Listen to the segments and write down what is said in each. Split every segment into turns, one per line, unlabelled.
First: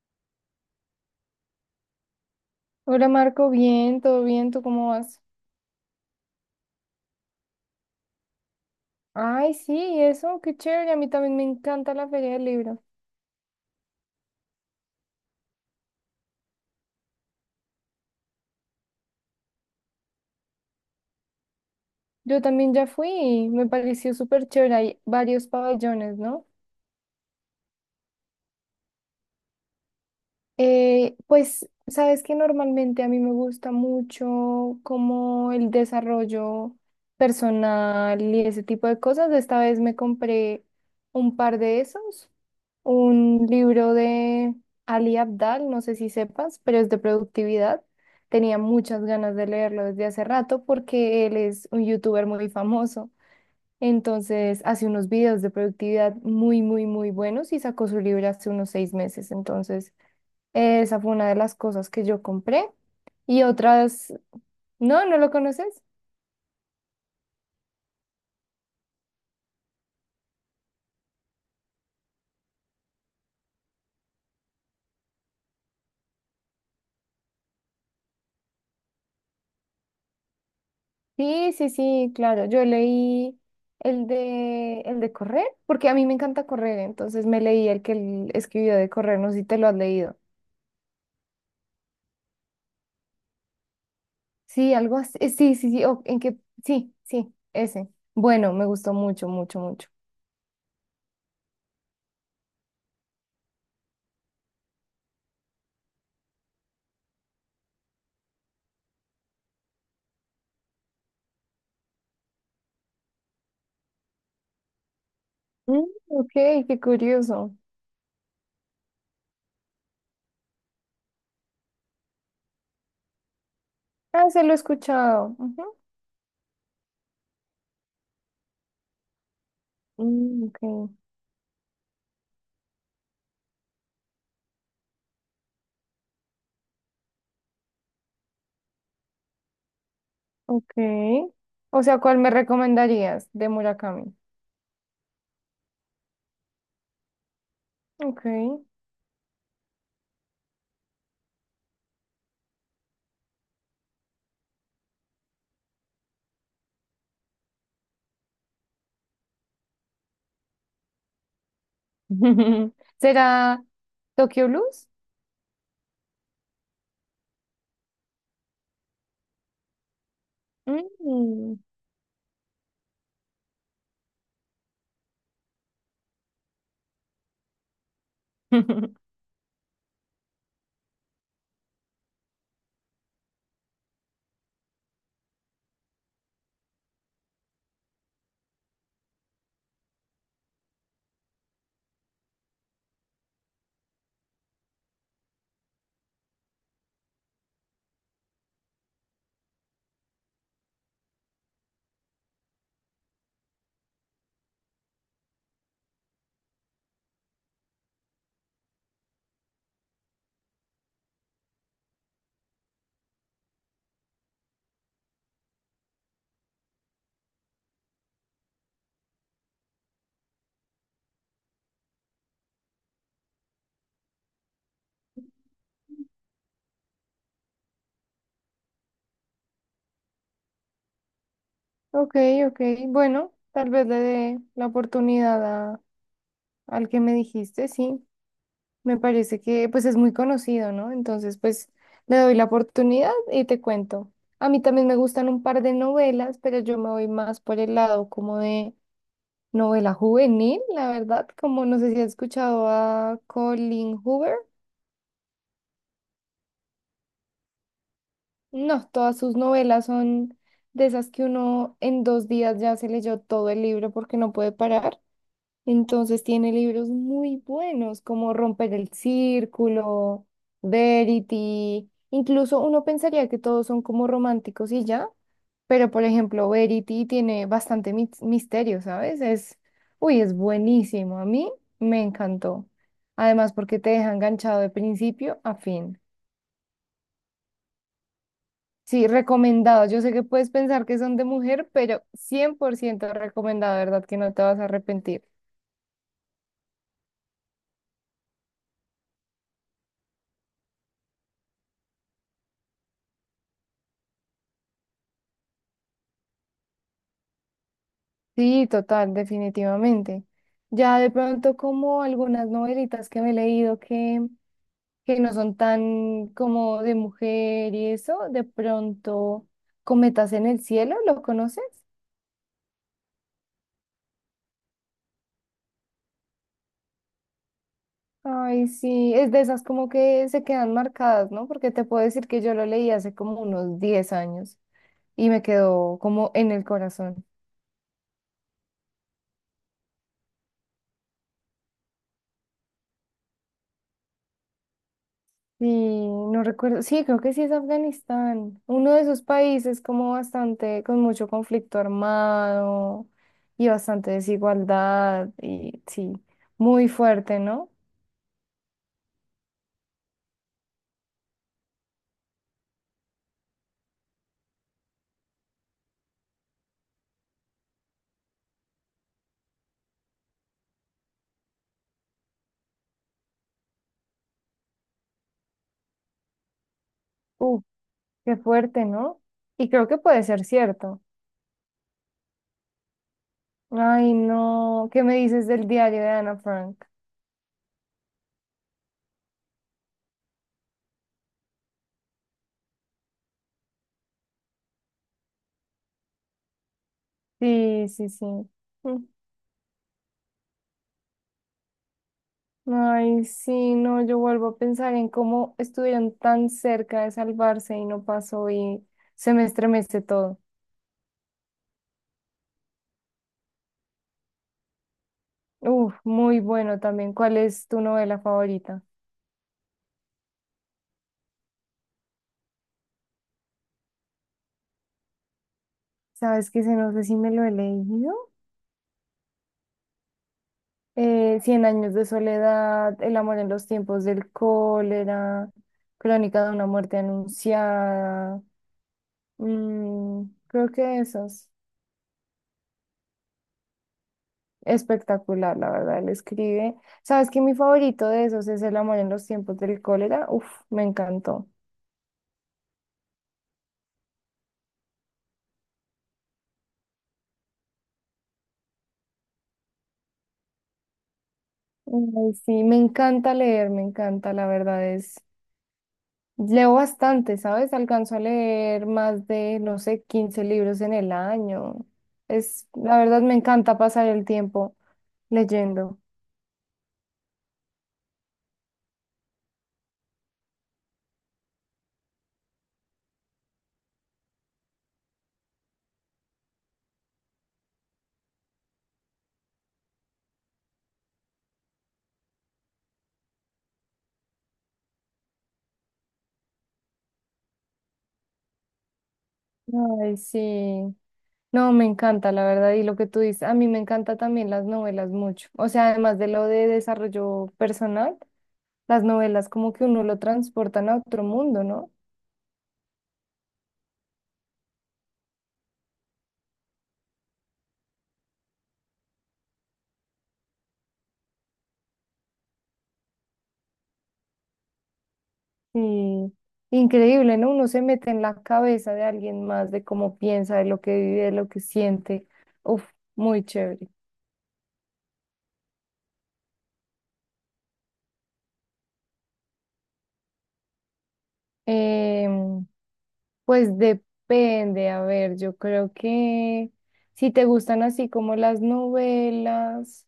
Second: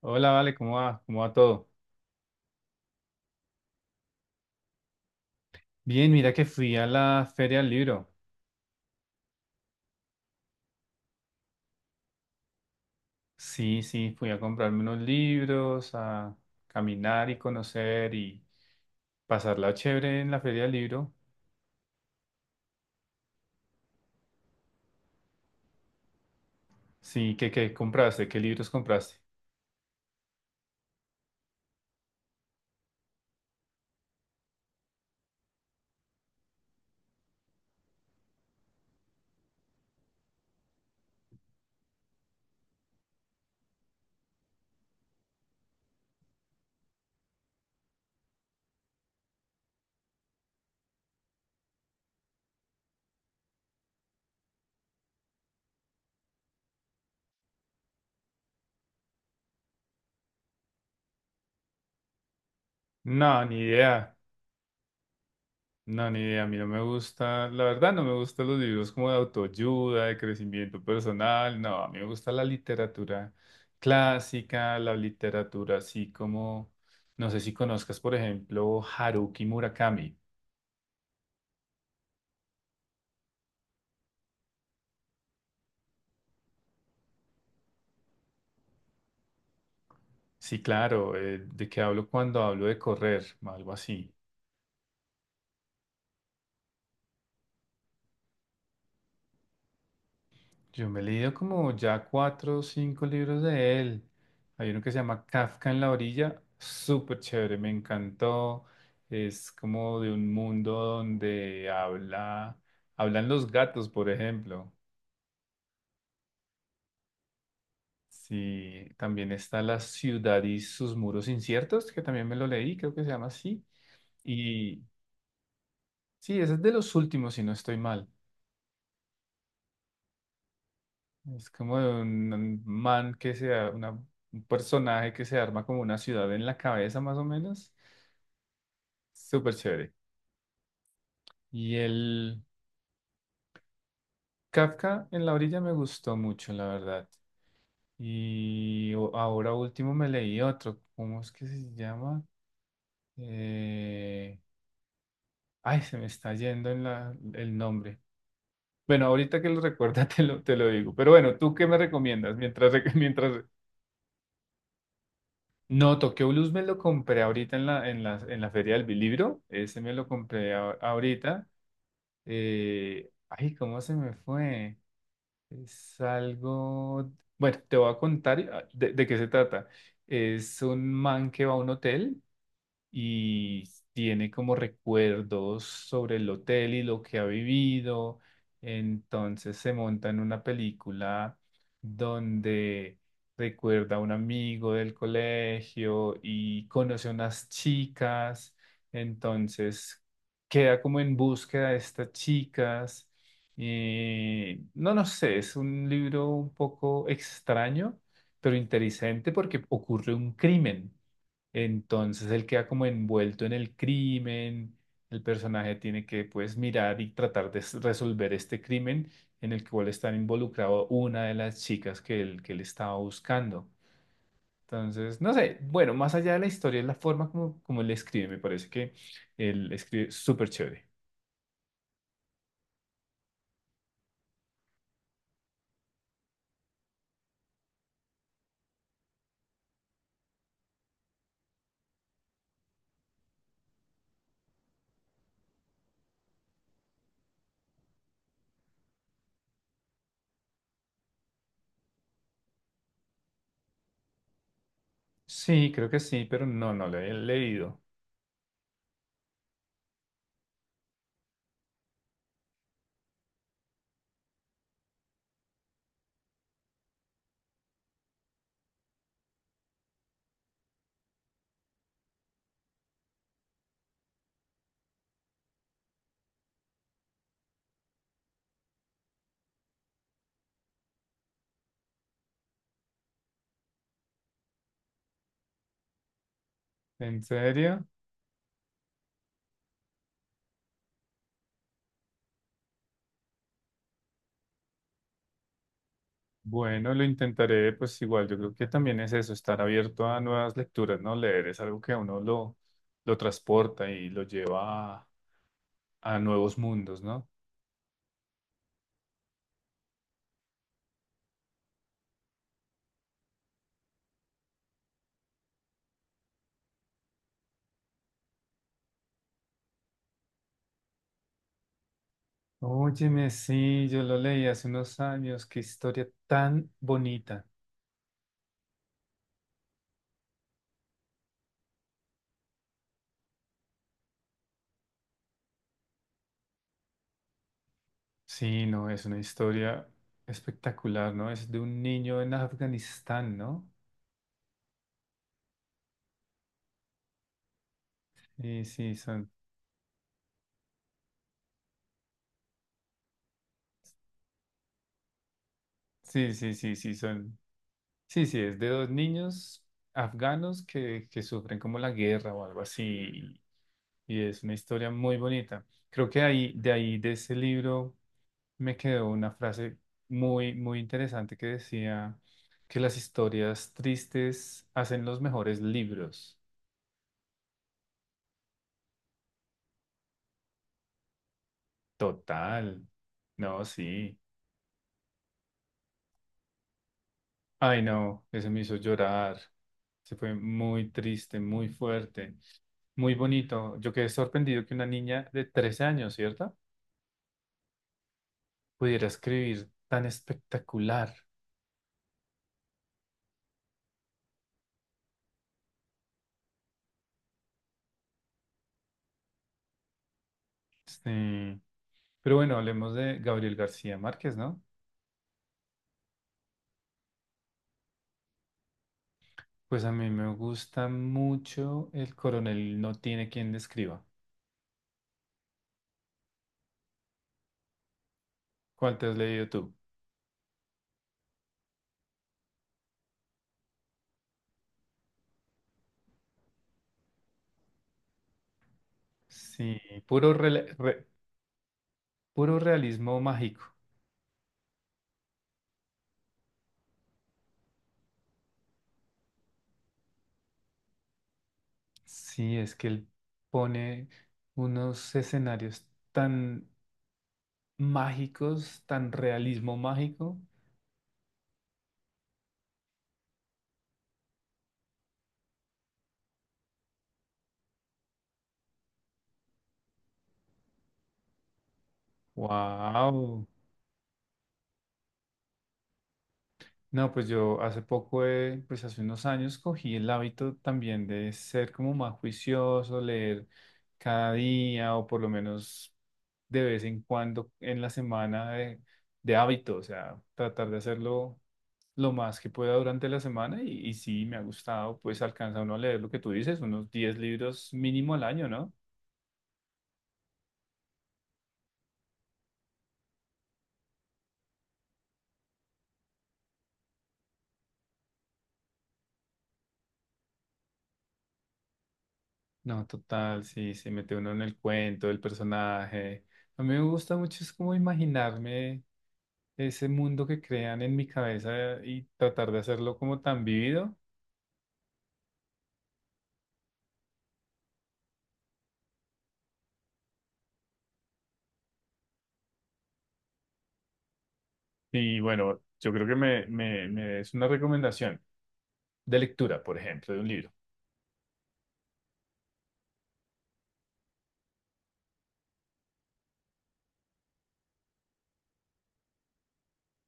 Hola, Vale, ¿cómo va? ¿Cómo va todo?
Hola Marco, bien, todo bien, ¿tú cómo vas?
Bien, mira que fui a la feria del libro.
Ay, sí, eso, qué chévere, a mí también me encanta la Feria del Libro.
Sí, sí, fui a comprarme unos libros, a caminar y conocer y pasarla chévere en la feria del libro.
Yo también ya fui y me pareció súper chévere, hay varios pabellones, ¿no?
Sí, ¿qué compraste? ¿Qué libros compraste?
Pues, sabes que normalmente a mí me gusta mucho como el desarrollo personal y ese tipo de cosas. Esta vez me compré un par de esos un libro de Ali Abdal, no sé si sepas, pero es de productividad. Tenía muchas ganas de leerlo desde hace rato porque él es un youtuber muy famoso. Entonces hace unos videos de productividad muy, muy, muy buenos y sacó su libro hace unos 6 meses. Entonces esa fue una de las cosas que yo compré.
No,
Y
ni idea.
otras, no, ¿no lo conoces?
No, ni idea, a mí no me gusta, la verdad no me gustan los libros como de autoayuda, de crecimiento personal, no, a mí me gusta la literatura clásica, la literatura así como, no sé si conozcas, por ejemplo, Haruki Murakami.
Sí, sí, sí, claro. Yo leí el de correr, porque a mí me encanta correr, entonces me leí el que él escribió de correr, no sé si te lo has leído.
Sí, claro, ¿de qué hablo cuando hablo de correr? Algo así.
Sí, algo así. Sí, sí, sí, sí, sí, ese. Bueno, me gustó mucho, mucho, mucho.
Yo me he leído como ya cuatro o cinco libros de él. Hay uno que se llama Kafka en la orilla, súper chévere, me encantó. Es como de un mundo donde habla, hablan los gatos, por ejemplo.
Mm, ok, qué curioso.
Sí, también está La ciudad y sus muros inciertos, que también me lo leí, creo que se llama así.
Ah, se lo he
Y
escuchado. Ujú.
sí, ese es de los últimos, si no estoy mal.
Mm, ok,
Es como de un man que sea una, un personaje que se arma como una ciudad en la cabeza, más o menos. Súper chévere.
ok.
Y
O sea, ¿cuál me
el
recomendarías de Murakami?
Kafka en la orilla me gustó mucho, la verdad.
Ok.
Y ahora último me leí otro. ¿Cómo es que se llama? Eh, Ay, se me está yendo en el nombre. Bueno, ahorita que lo recuerda te lo digo. Pero bueno, ¿tú qué me recomiendas? Mientras, mientras...
¿Será Tokyo Blues?
No, Tokyo Blues me lo compré ahorita en la feria del libro. Ese me lo compré ahorita.
Mm.
Ay, ¿cómo se me fue? Es algo, bueno, te voy a contar de qué se trata. Es un man que va a un hotel y tiene como recuerdos sobre el hotel y lo que ha vivido. Entonces se monta en una película donde recuerda a un amigo del colegio y conoce a unas chicas. Entonces queda como en búsqueda de estas chicas. No, no sé, es un libro un poco extraño, pero interesante porque ocurre un crimen. Entonces él queda como envuelto en el crimen, el personaje tiene que pues mirar y tratar de resolver este crimen en el cual está involucrado una de las chicas que él estaba buscando. Entonces, no sé, bueno, más allá de la historia, es la forma como, como él escribe, me parece que él escribe súper chévere.
Ok, ok. Bueno, tal vez le dé la oportunidad a- al que me dijiste, sí. Me parece que pues es muy conocido, ¿no? Entonces, pues le doy la oportunidad y te cuento. A mí también me gustan un par de novelas, pero yo me voy más por el lado como de novela juvenil, la verdad, como no sé si has escuchado a Colin Hoover.
Sí, creo que sí, pero no, no lo he leído.
No, todas sus novelas son de esas que uno en 2 días ya se leyó todo el libro porque no puede parar. Entonces tiene libros muy buenos como Romper el Círculo, Verity. Incluso uno pensaría que todos son como románticos y ya, pero por ejemplo, Verity tiene bastante misterio, ¿sabes? Es, uy, es buenísimo. A mí me encantó. Además, porque te deja enganchado de principio a fin.
¿En serio?
Sí, recomendado. Yo sé que puedes pensar que son de mujer, pero 100% recomendado, ¿verdad? Que no te vas a arrepentir.
Bueno, lo intentaré, pues igual, yo creo que también es eso, estar abierto a nuevas lecturas, ¿no? Leer es algo que a uno lo transporta y lo lleva a nuevos mundos, ¿no?
Sí, total, definitivamente. Ya de pronto como algunas novelitas que me he leído que no son tan como de mujer y eso, de pronto Cometas en el cielo, ¿lo conoces?
Óyeme, sí, yo lo leí hace unos años, qué historia tan bonita.
Ay, sí, es de esas como que se quedan marcadas, ¿no? Porque te puedo decir que yo lo leí hace como unos 10 años y me quedó como en el corazón.
Sí, no, es una historia espectacular, ¿no? Es de un niño en Afganistán, ¿no?
Sí, no recuerdo. Sí, creo que sí es Afganistán.
Sí,
Uno
sí,
de esos
son,
países como bastante, con mucho conflicto armado y bastante desigualdad y sí,
sí, sí, sí,
muy
sí, son,
fuerte, ¿no?
sí, sí, es de dos niños afganos que sufren como la guerra o algo así y es una historia muy bonita. Creo que ahí, de ese libro, me quedó una frase muy, muy interesante que decía que las historias tristes hacen los mejores libros.
Uh, qué fuerte, ¿no? Y creo que puede ser cierto.
Total. No,
Ay,
sí.
no. ¿Qué me dices del diario de Ana Frank?
Ay, no, ese me hizo llorar. Se fue muy triste, muy fuerte, muy bonito. Yo quedé sorprendido que una niña de 13 años, ¿cierto?
Sí, sí, sí. Mm.
Pudiera escribir tan espectacular.
Ay, sí, no, yo vuelvo a pensar en cómo estuvieron tan cerca de salvarse y no pasó y se me estremece todo.
Sí. Pero bueno, hablemos de Gabriel García Márquez, ¿no?
Uf, muy bueno también. ¿Cuál es tu novela favorita?
Pues a mí me gusta mucho El coronel no tiene quien describa.
Sabes que se no sé si me lo he leído.
¿Cuál te has leído tú?
Cien años de soledad, El amor en los tiempos del cólera, Crónica de una muerte anunciada.
Sí,
mm,
puro, rela-
Creo que
re-
esos.
puro realismo mágico.
Espectacular, la verdad, él escribe. Sabes que mi favorito de esos es El amor en los tiempos del cólera. Uf, me encantó.
Sí, es que él pone unos escenarios tan mágicos, tan realismo mágico.
Ay, sí, me encanta leer, me encanta, la verdad es. Leo bastante, ¿sabes? Alcanzo a leer más de, no sé, 15 libros en el año. Es, la verdad, me
¡Wow!
encanta pasar el tiempo leyendo.
No, pues yo hace poco, pues hace unos años cogí el hábito también de ser como más juicioso, leer cada día o por lo menos de vez en cuando en la semana de hábito, o sea, tratar de hacerlo lo más que pueda durante la semana y sí, me ha gustado, pues alcanza uno a leer lo que tú dices, unos 10 libros mínimo al año, ¿no?
Ay, sí. No, me encanta, la verdad, y lo que tú dices, a mí me encanta también las novelas mucho. O sea, además de lo de desarrollo personal, las novelas como que uno lo transportan a otro mundo, ¿no?
No, total, sí, se mete uno en el cuento, el personaje. A mí me gusta mucho, es como imaginarme ese mundo que crean en mi cabeza y tratar de hacerlo como tan vivido.
Sí. Increíble, ¿no? Uno se mete en la cabeza de alguien más, de cómo piensa, de lo que vive, de lo que siente. Uf, muy chévere.
Y bueno, yo creo que me des una recomendación de lectura, por ejemplo, de un libro.
Em, pues depende, a ver, yo creo que si te gustan así como las novelas,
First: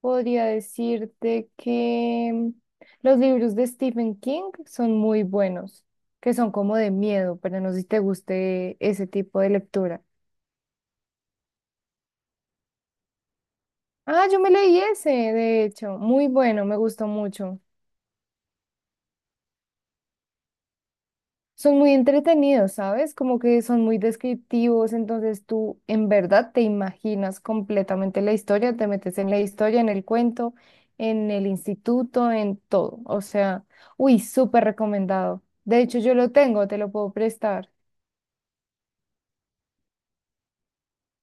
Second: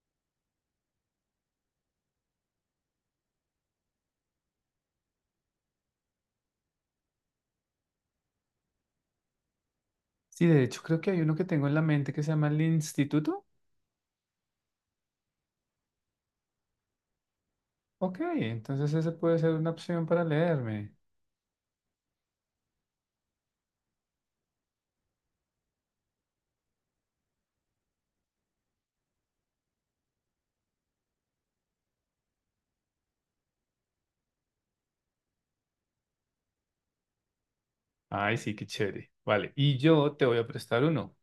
podría decirte que los libros de Stephen King son muy buenos, que son como de miedo, pero no sé si te guste ese tipo de lectura.
Sí, de hecho creo que hay uno que tengo en la mente que se llama El Instituto.
Ah, yo me leí ese, de hecho, muy bueno, me gustó mucho.
Ok, entonces ese puede ser una opción para leerme.
Son muy entretenidos, ¿sabes? Como que son muy descriptivos, entonces tú en verdad te imaginas completamente la historia, te metes en la historia, en el cuento, en el instituto, en todo. O sea, uy, súper recomendado. De hecho, yo lo tengo, te lo puedo prestar.
Ay, sí, qué chévere. Vale, y yo te voy a prestar uno.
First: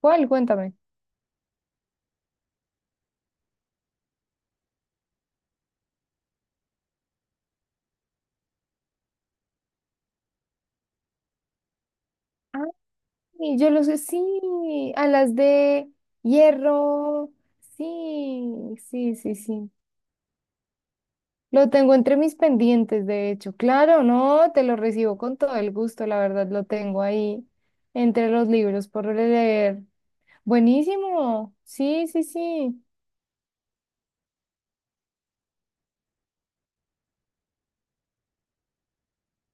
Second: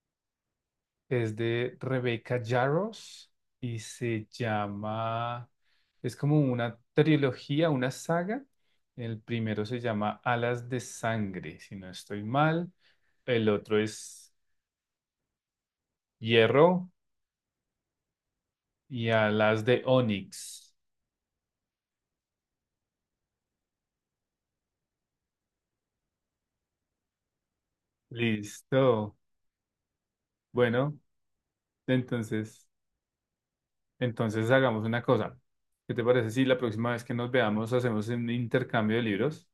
¿Cuál? Cuéntame.
Es de Rebecca Yarros y se llama, es como una trilogía, una saga. El primero se llama Alas de Sangre, si no estoy mal. El
Ay, yo
otro
lo sé,
es
sí, a las de
Hierro
hierro. Sí,
y
sí, sí,
Alas
sí.
de Onix.
Lo tengo entre mis pendientes, de hecho. Claro, no, te lo recibo con todo el gusto, la verdad, lo tengo ahí entre los libros por
Listo.
leer.
Bueno,
Buenísimo. Sí, sí,
entonces,
sí.
entonces hagamos una cosa. ¿Qué te parece si la próxima vez que nos veamos hacemos un intercambio de libros?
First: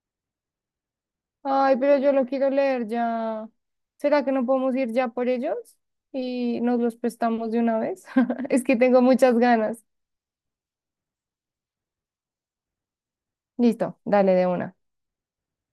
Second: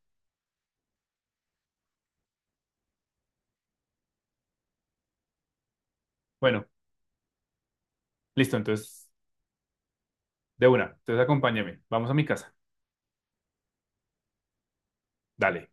Ay, pero yo lo quiero leer ya. ¿Será que no podemos ir ya por ellos? Y
Bueno,
nos los prestamos de una vez.
listo,
Es que tengo
entonces,
muchas ganas.
de una. Entonces acompáñame. Vamos a mi casa.
Listo, dale de una.
Dale.